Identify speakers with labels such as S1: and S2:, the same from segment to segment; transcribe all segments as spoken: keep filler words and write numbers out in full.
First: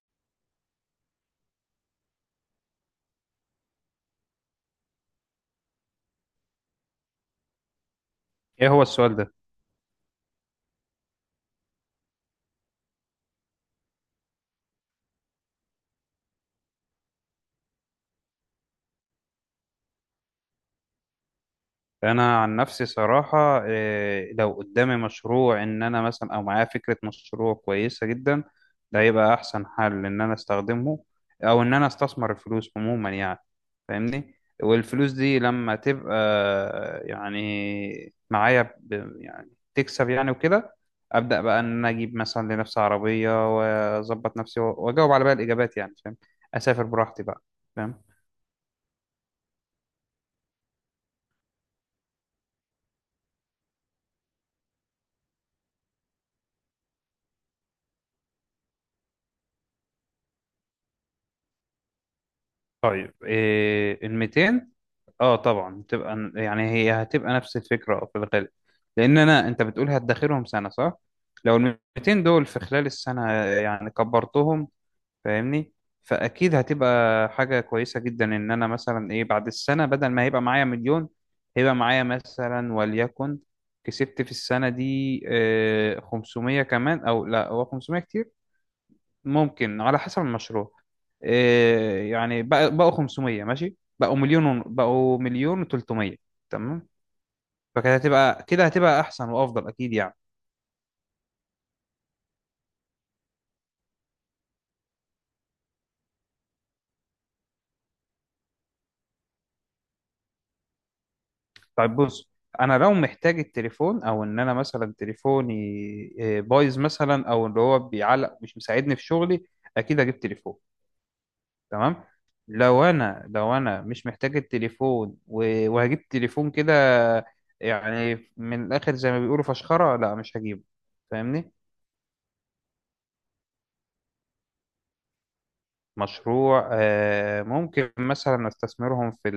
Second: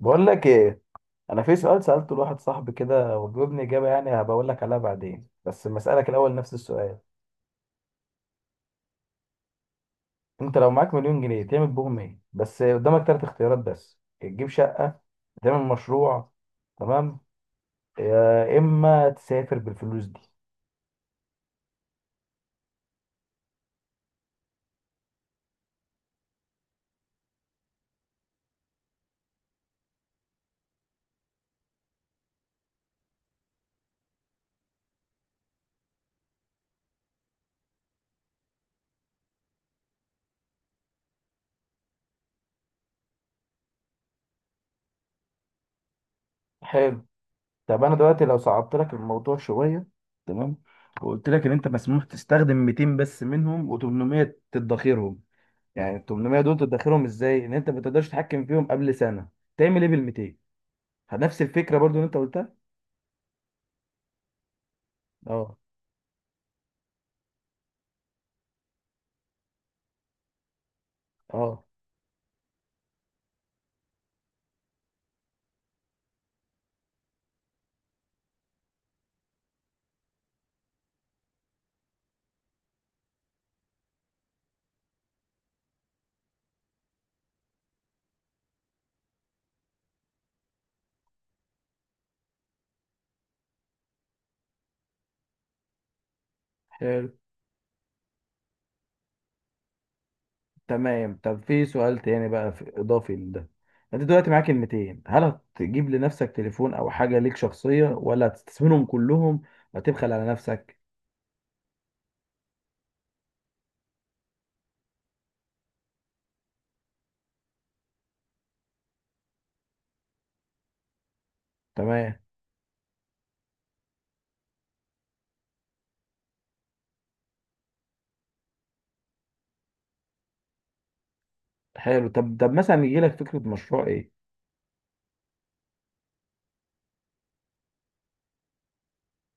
S1: بقول لك ايه. انا في سؤال سالته لواحد صاحبي كده وجاوبني اجابه، يعني هبقول لك عليها بعدين، بس لما اسالك الاول نفس السؤال.
S2: ايه هو السؤال ده؟
S1: انت لو معاك مليون جنيه تعمل بهم ايه؟ بس قدامك ثلاث اختيارات، بس يا تجيب شقه، تعمل مشروع، تمام، يا اما تسافر بالفلوس دي.
S2: انا عن نفسي صراحة إيه لو قدامي مشروع ان انا مثلا او معايا فكرة مشروع كويسة جدا، ده هيبقى احسن حل ان انا استخدمه، او ان انا استثمر الفلوس عموما يعني. فاهمني؟ والفلوس دي لما تبقى يعني معايا ب- يعني تكسب يعني وكده، ابدا بقى ان انا اجيب مثلا لنفسي عربية واظبط نفسي واجاوب على بقى الاجابات يعني. فاهم؟ اسافر
S1: حلو.
S2: براحتي بقى.
S1: طب انا
S2: فاهم.
S1: دلوقتي لو صعبت لك الموضوع شويه، تمام، وقلت لك ان انت مسموح تستخدم مئتين بس منهم و800 تدخرهم. يعني ال تمنمية دول تدخرهم ازاي؟ ان انت ما تقدرش تتحكم فيهم قبل سنه. تعمل ايه بال200؟ نفس الفكرة برضو اللي انت قلتها.
S2: طيب إيه ال ميتين؟ اه
S1: اه.
S2: طبعا تبقى يعني هي هتبقى نفس الفكره في الغالب، لان انا انت بتقول هتدخلهم سنه صح؟ لو
S1: اه.
S2: ال مئتين دول في خلال السنه يعني كبرتهم، فاهمني؟ فاكيد هتبقى حاجه كويسه جدا ان انا مثلا ايه بعد السنه، بدل ما هيبقى معايا مليون هيبقى معايا مثلا وليكن كسبت في السنه دي آه، خمسمية كمان، او لا هو خمسمية كتير، ممكن على حسب المشروع. إيه يعني بقى- بقوا خمسمية، ماشي بقوا مليون ون- بقوا مليون و300. تمام.
S1: حلو.
S2: فكده هتبقى كده هتبقى احسن وافضل اكيد يعني.
S1: تمام. طب في سؤال تاني بقى، في اضافي لده. انت دلوقتي معاك كلمتين، هل هتجيب لنفسك تليفون او حاجة ليك شخصية، ولا هتستثمرهم كلهم وتبخل على نفسك؟
S2: طيب بص، انا لو محتاج التليفون او ان انا مثلا تليفوني إيه، بايظ مثلا او اللي هو بيعلق مش مساعدني في شغلي، اكيد اجيب تليفون، تمام.
S1: تمام.
S2: لو انا لو انا مش محتاج التليفون و- وهجيب تليفون كده، يعني من الاخر زي ما بيقولوا فشخره، لا مش هجيبه، فاهمني؟
S1: حلو. طب طب مثلا يجي لك فكرة مشروع ايه؟
S2: مشروع، آه، ممكن مثلا استثمرهم في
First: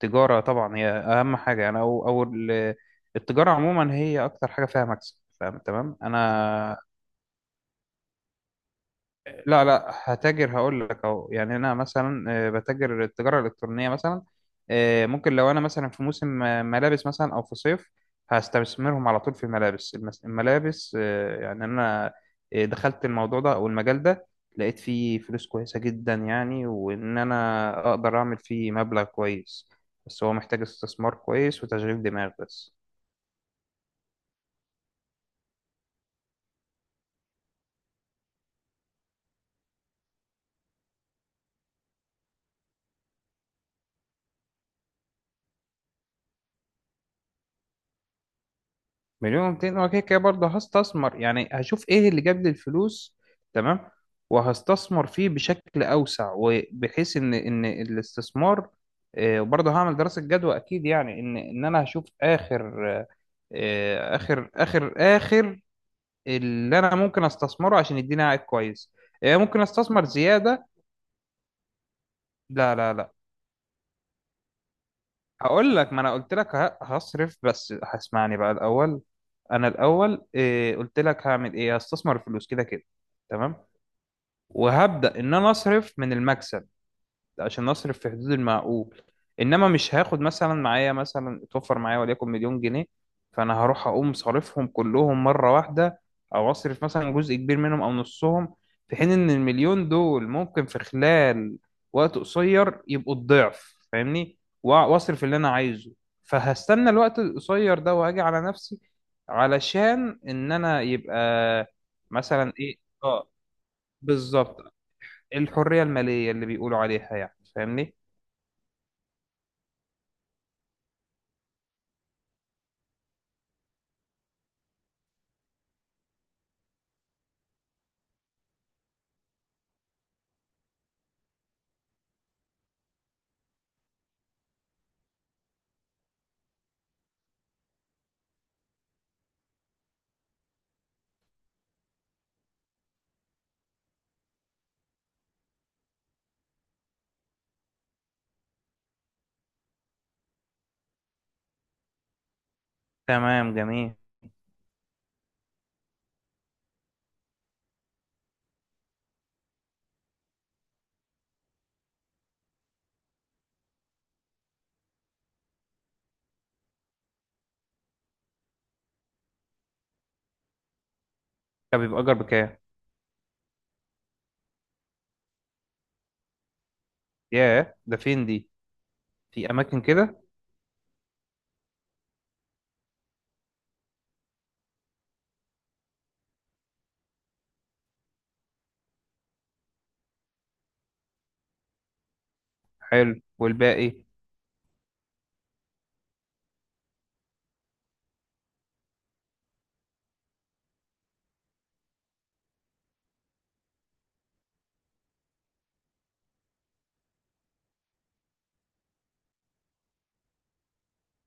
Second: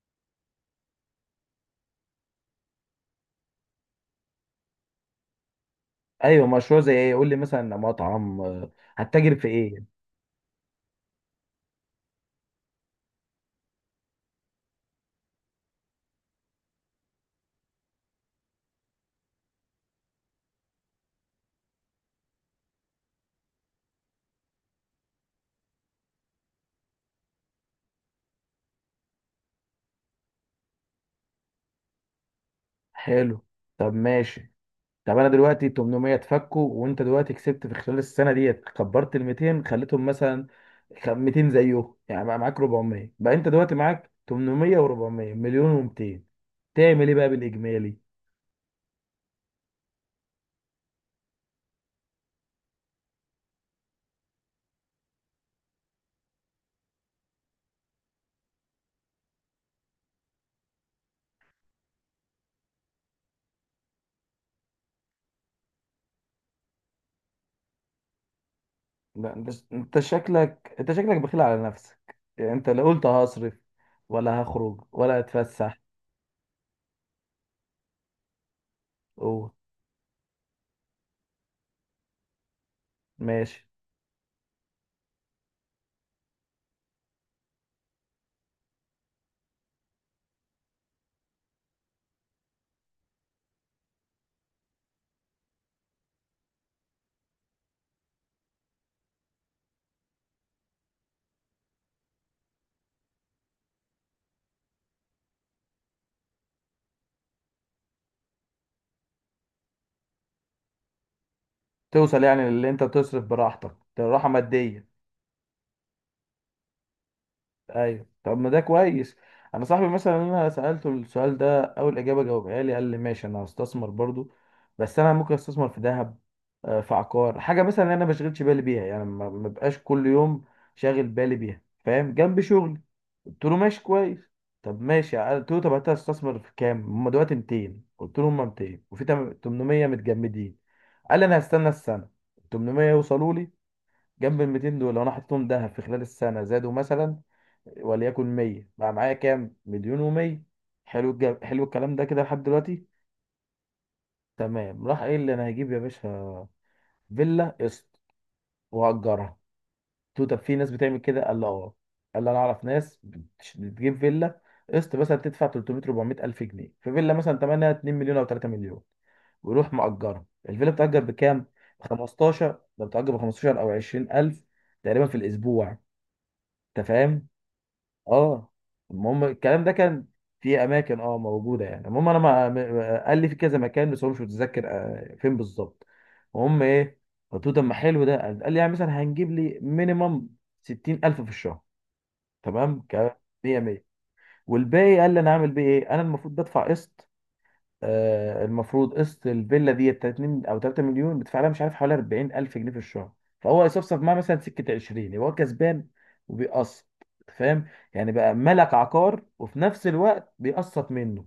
S2: التجارة، طبعا هي أهم حاجة أنا أو أو ال- التجارة عموما هي أكتر حاجة فيها مكسب، فاهم تمام
S1: ايوه،
S2: أنا.
S1: مشروع زي ايه؟ قول لي، مثلا مطعم، آه، هتتاجر في
S2: لا
S1: ايه؟
S2: لا هتاجر، هقول لك اهو، يعني انا مثلا آه، بتاجر التجاره الالكترونيه مثلا. آه، ممكن لو انا مثلا في موسم آه، ملابس مثلا او في صيف، هستثمرهم على طول في الملابس المس- الملابس. آه، يعني انا آه، دخلت الموضوع ده او المجال ده، لقيت فيه فلوس كويسه جدا يعني، وان انا اقدر اعمل فيه مبلغ كويس، بس هو محتاج استثمار كويس وتشغيل دماغ بس.
S1: حلو. طب ماشي. طب انا دلوقتي تمنمية اتفكوا وانت دلوقتي كسبت في خلال السنه ديت، كبرت ال ميتين خليتهم مثلا خ- ميتين زيه، يعني بقى معاك اربعمية، بقى انت دلوقتي معاك تمنمية و400، مليون و200. تعمل ايه بقى بالاجمالي؟
S2: مليون ومتين، هو كده كده برضه هستثمر، يعني هشوف ايه اللي جاب لي الفلوس، تمام، وهستثمر فيه بشكل اوسع، وبحيث ان ان الاستثمار آه، وبرضه هعمل دراسة جدوى اكيد، يعني ان ان انا هشوف اخر آه، آه، اخر اخر اخر اللي انا ممكن استثمره عشان يديني عائد كويس.
S1: لا،
S2: آه،
S1: انت
S2: ممكن
S1: انت
S2: استثمر زيادة.
S1: شكلك انت شكلك بخيل على نفسك، يعني انت
S2: لا
S1: لا
S2: لا
S1: قلت
S2: لا،
S1: هصرف ولا هخرج ولا
S2: هقول
S1: هتفسح.
S2: لك، ما انا قلت لك ه- هصرف، بس هسمعني بقى الاول.
S1: اوه.
S2: انا الاول آه، قلت لك هعمل ايه، هستثمر الفلوس كده كده، تمام،
S1: ماشي.
S2: وهبدأ إن أنا أصرف من المكسب عشان أصرف في حدود المعقول. إنما مش هاخد مثلا معايا مثلا اتوفر معايا وليكن مليون جنيه، فأنا هروح أقوم صارفهم كلهم مرة واحدة أو أصرف مثلا جزء كبير منهم أو نصهم، في حين إن المليون دول ممكن في خلال وقت قصير يبقوا الضعف، فاهمني؟ وأ- وأصرف اللي أنا عايزه، فهستنى الوقت القصير ده وأجي على نفسي علشان إن أنا يبقى
S1: توصل يعني
S2: مثلا
S1: اللي
S2: إيه،
S1: انت تصرف
S2: آه،
S1: براحتك، ده راحه
S2: بالظبط،
S1: ماديه.
S2: الحرية المالية اللي بيقولوا عليها يعني، فاهمني؟
S1: ايوه. طب ما ده كويس. انا صاحبي مثلا انا سالته السؤال ده، اول اجابه جاوبها لي قال لي ماشي انا هستثمر برضو، بس انا ممكن استثمر في ذهب، آه، في عقار، حاجه مثلا انا ما بشغلش بالي بيها، يعني ما ما بقاش كل يوم شاغل بالي بيها، فاهم، جنب شغلي. قلت له ماشي، كويس. طب ماشي. قلت له طب انت هتستثمر في كام؟ هم دلوقتي ميتين. قلت له هم ميتين، وفي تم- تمنمية متجمدين. قال لي انا هستنى السنه، تمنمية يوصلوا لي جنب ال ميتين دول، لو انا حطيتهم ذهب في خلال السنه زادوا مثلا وليكن مية، بقى معايا كام؟ مليون و100. حلو الج- حلو الكلام ده كده لحد دلوقتي.
S2: تمام جميل.
S1: تمام. راح قايل لي انا هجيب يا باشا فيلا قسط وهأجرها. قلت له طب في ناس بتعمل كده؟ قال لي اه. قال لي انا اعرف ناس بتش- بتجيب فيلا قسط، مثلا تدفع تلتمية أربعمائة الف جنيه في فيلا مثلا ثمنها اتنين مليون او تلاتة مليون، ويروح مأجرها. الفيلا بتأجر بكام؟
S2: طب
S1: ب
S2: يبقى أجر بكام؟
S1: خمستاشر، ده بتأجر ب خمستاشر او عشرين الف تقريبا في الاسبوع. انت فاهم؟
S2: ياه، ده فين دي؟
S1: اه. المهم
S2: في
S1: الكلام ده
S2: أماكن
S1: كان
S2: كده.
S1: في اماكن، اه، موجوده يعني. المهم انا، ما ما- قال لي في كذا مكان بس هو مش متذكر، آه، فين بالظبط. المهم ايه؟ قلت له طب ما حلو ده. قال لي يعني مثلا هنجيب لي مينيمم ستين الف في الشهر. تمام. ك
S2: حلو،
S1: مية مية،
S2: والباقي؟
S1: والباقي قال لي انا اعمل بيه ايه؟ انا المفروض بدفع قسط. آه، المفروض قسط الفيلا دي اتنين او تلاتة مليون بتدفع لها، مش عارف، حوالي اربعين الف جنيه في الشهر. فهو يصفصف معاه مثلا سكه عشرين، يبقى هو كسبان وبيقسط. أنت فاهم؟ يعني بقى ملك عقار وفي نفس الوقت بيقسط منه.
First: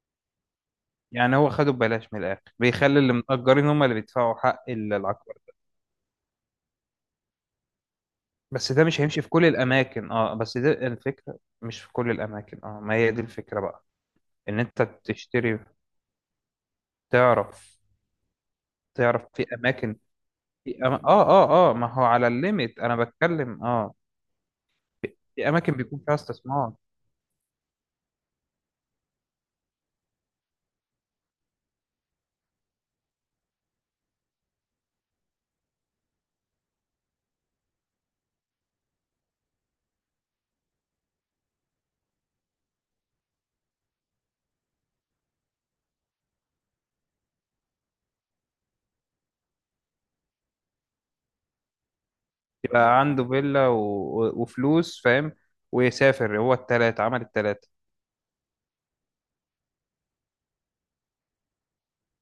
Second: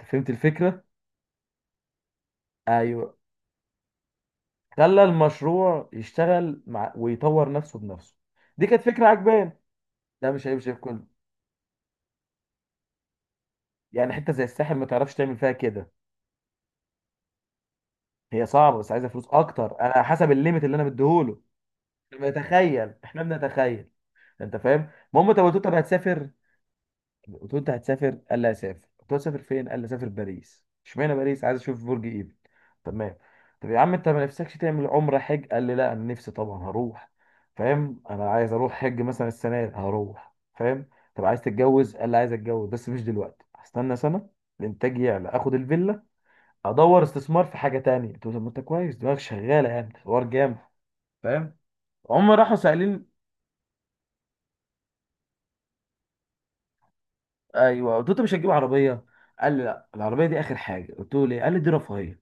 S1: انت فهمت الفكره؟
S2: يعني هو خده ببلاش من الآخر، بيخلي اللي
S1: ايوه.
S2: متأجرين هم اللي بيدفعوا حق ال-
S1: خلى
S2: العقار.
S1: المشروع يشتغل مع ويطور نفسه بنفسه. دي
S2: بس
S1: كانت
S2: ده مش
S1: فكره
S2: هيمشي في كل
S1: عجبان.
S2: الأماكن،
S1: ده
S2: اه،
S1: مش
S2: بس ده
S1: هيمشي في كله،
S2: الفكرة مش في كل الأماكن، اه، ما هي دي الفكرة بقى.
S1: يعني حته زي
S2: إن
S1: الساحل
S2: أنت
S1: ما تعرفش تعمل فيها
S2: تشتري،
S1: كده،
S2: تعرف،
S1: هي صعبه بس عايزه
S2: تعرف
S1: فلوس
S2: في
S1: اكتر،
S2: أماكن،
S1: انا حسب الليميت اللي انا
S2: في أما... اه
S1: مديهوله
S2: اه اه، ما هو على الليميت
S1: بتخيل.
S2: أنا
S1: احنا
S2: بتكلم،
S1: بنتخيل.
S2: اه.
S1: انت فاهم؟ المهم. طب
S2: في
S1: قلت له طب
S2: أماكن بيكون فيها
S1: هتسافر؟
S2: استثمار.
S1: قلت له انت هتسافر؟ قال لي هسافر. قلت له هتسافر فين؟ قال لي هسافر باريس. اشمعنى باريس؟ عايز اشوف برج ايفل. تمام. طب يا عم انت ما نفسكش تعمل عمره، حج؟ قال لي لا انا نفسي طبعا هروح، فاهم، انا عايز اروح حج مثلا السنه دي هروح، فاهم. طب عايز تتجوز؟ قال لي عايز اتجوز بس مش دلوقتي، هستنى سنه الانتاج يعلى، اخد الفيلا، ادور استثمار في حاجه تانية. قلت له طب ما انت كويس، دماغك شغاله، يعني حوار جامد. فاهم؟ هم راحوا
S2: يبقى
S1: سائلين.
S2: عنده فيلا و... و- وفلوس، فاهم؟ ويسافر، هو التلاتة عمل التلاتة.
S1: ايوه. قلت له انت مش هتجيب عربيه؟ قال لي لا، العربيه دي اخر حاجه. قلت له ليه؟ قال لي دي رفاهيه،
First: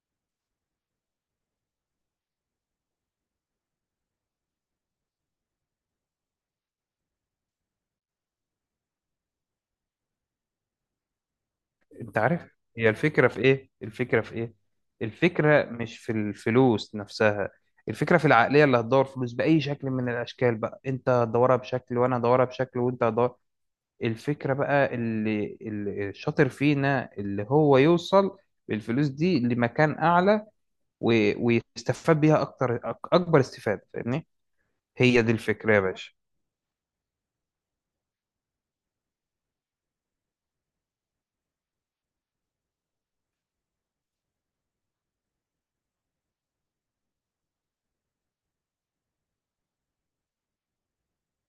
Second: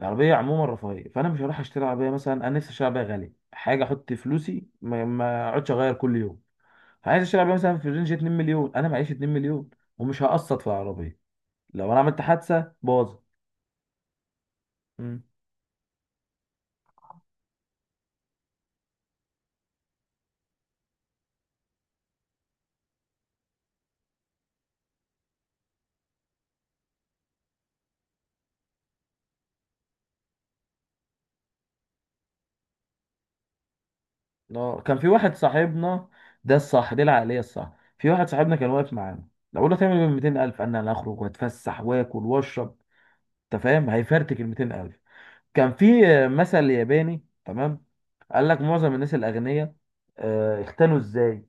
S1: العربيه عموما رفاهيه، فانا مش هروح اشتري عربيه. مثلا انا نفسي اشتري عربيه غاليه حاجه، احط فلوسي، ما ما اقعدش اغير كل يوم. عايز اشتري عربيه مثلا في رينج اثنين مليون، انا معيش اتنين مليون، ومش هقسط في العربيه، لو انا
S2: انت
S1: عملت
S2: عارف،
S1: حادثه
S2: هي
S1: باظت.
S2: الفكرة في ايه؟ الفكرة في ايه؟
S1: مم.
S2: الفكرة مش في الفلوس نفسها، الفكرة في العقلية، اللي هتدور فلوس بأي شكل من الأشكال بقى، انت هتدورها بشكل وانا هدورها بشكل وانت هتدور. الفكرة بقى اللي, اللي الشاطر فينا اللي هو يوصل بالفلوس دي لمكان أعلى و... ويستفاد بيها أكتر أك- أكبر استفادة، فاهمني؟
S1: اه. كان في
S2: هي دي
S1: واحد
S2: الفكرة يا
S1: صاحبنا.
S2: باشا.
S1: ده الصح، دي العقليه الصح. في واحد صاحبنا كان واقف معانا، لو قلنا تعمل ب مئتين ألف قال لي انا هخرج واتفسح واكل واشرب. انت فاهم؟ هيفرتك ال ميتين الف. كان في مثل ياباني. تمام. قال لك معظم الناس الاغنياء، آه، اختلوا ازاي.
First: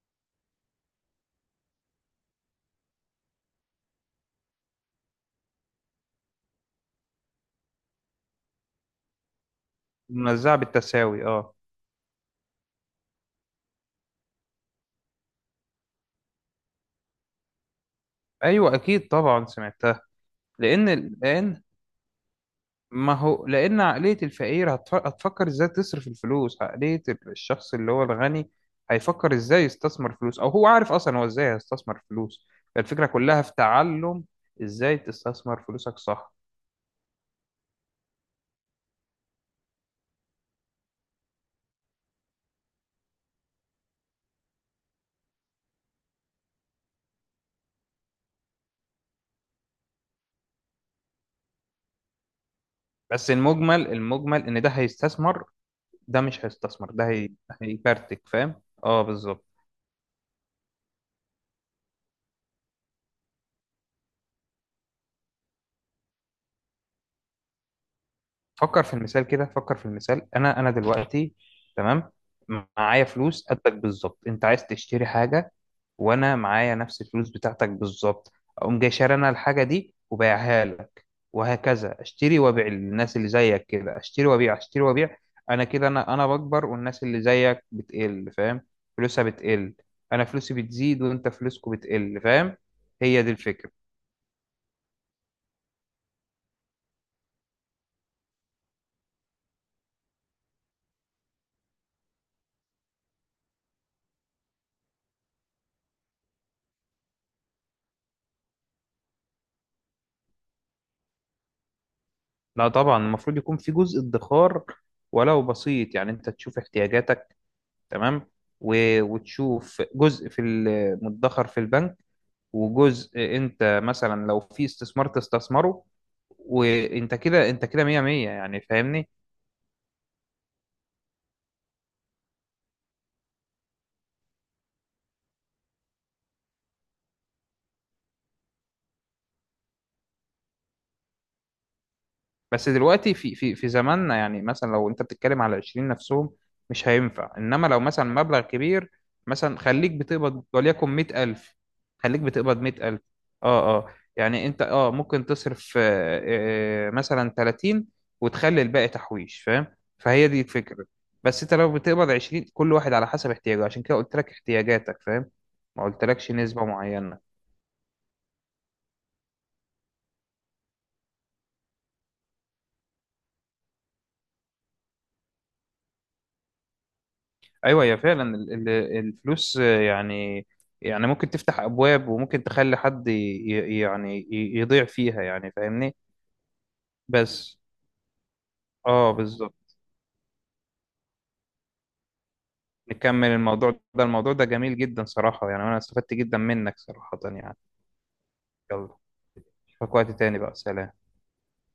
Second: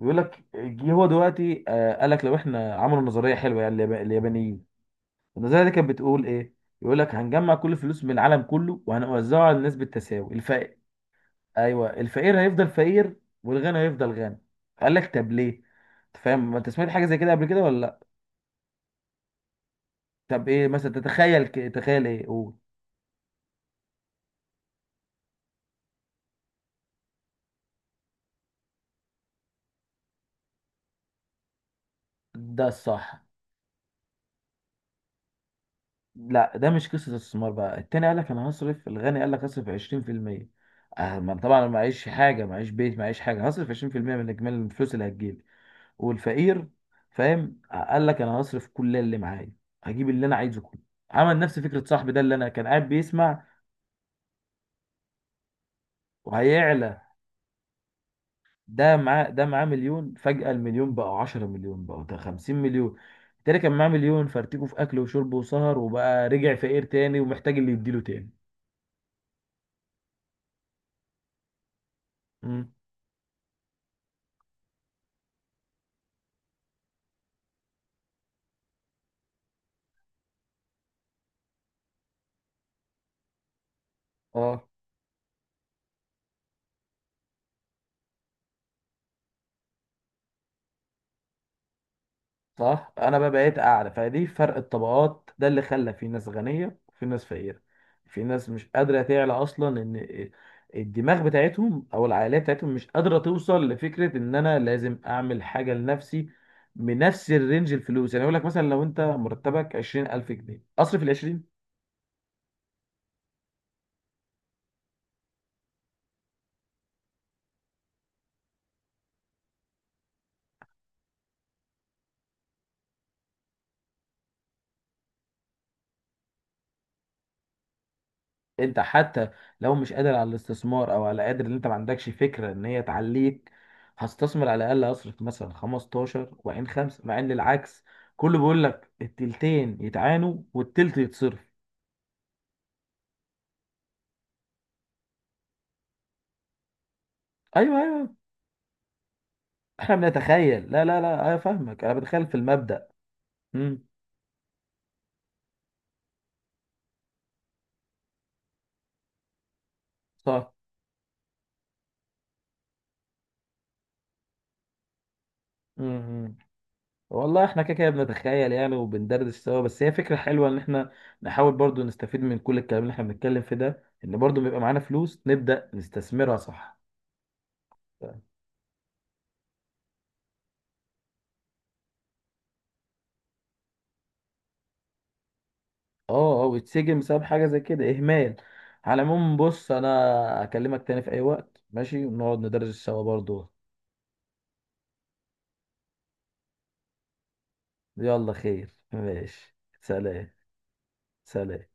S1: بيقول لك جه هو دلوقتي، آه، قال لك لو احنا عملوا نظريه حلوه، يعني اليابا- اليابانيين. النظريه دي كانت بتقول ايه؟ يقول لك هنجمع كل الفلوس من العالم كله، وهنوزعها على الناس بالتساوي.
S2: منزعة
S1: الفقير.
S2: بالتساوي، اه.
S1: ايوه. الفقير هيفضل فقير، والغني هيفضل غني. قال لك طب ليه. أنت فاهم؟ ما انت سمعت حاجه زي كده قبل كده ولا لا؟
S2: ايوه اكيد طبعا سمعتها.
S1: طب ايه
S2: لان
S1: مثلا تتخيل؟
S2: الان،
S1: ك- تخيل ايه؟ قول.
S2: ما هو لان عقليه الفقير هتف- هتفكر ازاي تصرف الفلوس، عقليه الشخص اللي هو الغني هيفكر ازاي يستثمر فلوس، او هو عارف اصلا هو ازاي هيستثمر فلوس.
S1: ده
S2: الفكره
S1: الصح.
S2: كلها في تعلم ازاي تستثمر فلوسك صح.
S1: لا ده مش قصة استثمار بقى. التاني قال لك انا هصرف. الغني قال لك هصرف عشرين في المية، آه، ما طبعا أنا معيش حاجة، معيش بيت، معيش حاجة، هصرف عشرين في المئة من اجمالي الفلوس اللي هتجيلي. والفقير، فاهم، آه، قال لك انا هصرف كل اللي معايا، هجيب اللي انا عايزه كله. عمل نفس فكرة صاحبي ده اللي انا كان قاعد
S2: بس
S1: بيسمع.
S2: المجمل، المجمل ان ده هيستثمر، ده مش هيستثمر،
S1: وهيعلى.
S2: ده هي... هيكارتك، فاهم؟
S1: ده
S2: اه
S1: معاه ده
S2: بالظبط.
S1: معاه مليون، فجأة المليون بقى عشرة مليون، بقى ده خمسين مليون. التاني كان معاه مليون، فرتكه في اكل وشرب وسهر، وبقى رجع فقير تاني ومحتاج اللي يديله تاني.
S2: فكر في المثال كده، فكر في المثال، انا انا دلوقتي، تمام،
S1: مم.
S2: معايا فلوس قدك بالظبط، انت عايز تشتري حاجه، وانا معايا نفس الفلوس بتاعتك بالظبط، اقوم جاي شاري انا الحاجه دي وبيعها لك، وهكذا اشتري وابيع للناس اللي زيك كده، اشتري وابيع
S1: اه.
S2: اشتري وابيع. انا كده انا انا بكبر، والناس اللي زيك بتقل، فاهم؟ فلوسها بتقل، انا فلوسي بتزيد وانت فلوسكو بتقل، فاهم؟
S1: صح. انا
S2: هي
S1: بقى
S2: دي
S1: بقيت
S2: الفكره.
S1: اعلى، فدي فرق الطبقات ده اللي خلى في ناس غنيه وفي ناس فقيره. في ناس مش قادره تعلى اصلا، ان الدماغ بتاعتهم او العقليه بتاعتهم مش قادره توصل لفكره ان انا لازم اعمل حاجه لنفسي بنفس الرينج الفلوس. يعني اقول لك مثلا لو انت مرتبك عشرين الف جنيه، اصرف ال.
S2: لا طبعا، المفروض يكون في جزء ادخار، ولو بسيط، يعني انت تشوف احتياجاتك، تمام، و- وتشوف جزء في ال- مدخر في البنك، وجزء انت مثلا لو في استثمار تستثمره، وانت كده انت كده مية مية يعني،
S1: انت
S2: فاهمني؟
S1: حتى لو مش قادر على الاستثمار، او على قادر ان انت ما عندكش فكره ان هي تعليك، هستثمر على الاقل، اصرف مثلا خمسة عشر وعين خمسه، مع ان العكس كله بيقول لك التلتين يتعانوا والتلت يتصرف.
S2: بس دلوقتي في في في زماننا يعني، مثلا لو انت بتتكلم على عشرين نفسهم مش هينفع، انما
S1: ايوه،
S2: لو مثلا
S1: ايوه.
S2: مبلغ كبير، مثلا خليك
S1: احنا
S2: بتقبض
S1: بنتخيل. لا،
S2: وليكن
S1: لا، لا، انا
S2: مئة الف،
S1: فاهمك، انا
S2: خليك
S1: بتخيل في
S2: بتقبض
S1: المبدأ.
S2: مئة الف، اه
S1: امم
S2: اه، يعني انت اه ممكن تصرف آه، آه، مثلا ثلاثين، وتخلي الباقي تحويش، فاهم؟ فهي دي
S1: صح.
S2: الفكرة. بس انت لو بتقبض عشرين، كل واحد على حسب احتياجه، عشان كده قلت لك احتياجاتك، فاهم؟ ما قلتلكش
S1: امم
S2: نسبة معينة.
S1: والله احنا كده كده بنتخيل يعني، وبندردش سوا، بس هي فكره حلوه ان احنا نحاول برضو نستفيد من كل الكلام اللي احنا بنتكلم في ده، ان برضو بيبقى معانا فلوس نبدأ نستثمرها. صح.
S2: ايوه هي فعلا ال- ال- الفلوس آه، يعني، يعني ممكن تفتح ابواب وممكن تخلي حد ي- ي- يعني ي- يضيع فيها يعني، فاهمني؟
S1: اه، اه. ويتسجن بسبب حاجه
S2: بس.
S1: زي كده، اهمال. على
S2: اه
S1: العموم بص،
S2: بالظبط،
S1: انا اكلمك تاني في اي وقت، ماشي، ونقعد ندرس سوا
S2: نكمل
S1: برضو.
S2: الموضوع ده، الموضوع ده جميل جدا صراحة يعني، انا استفدت جدا منك صراحة يعني.
S1: يلا، خير،
S2: يلا.
S1: ماشي.
S2: اشوفك وقت
S1: سلام.
S2: تاني بقى، سلام.
S1: سلام.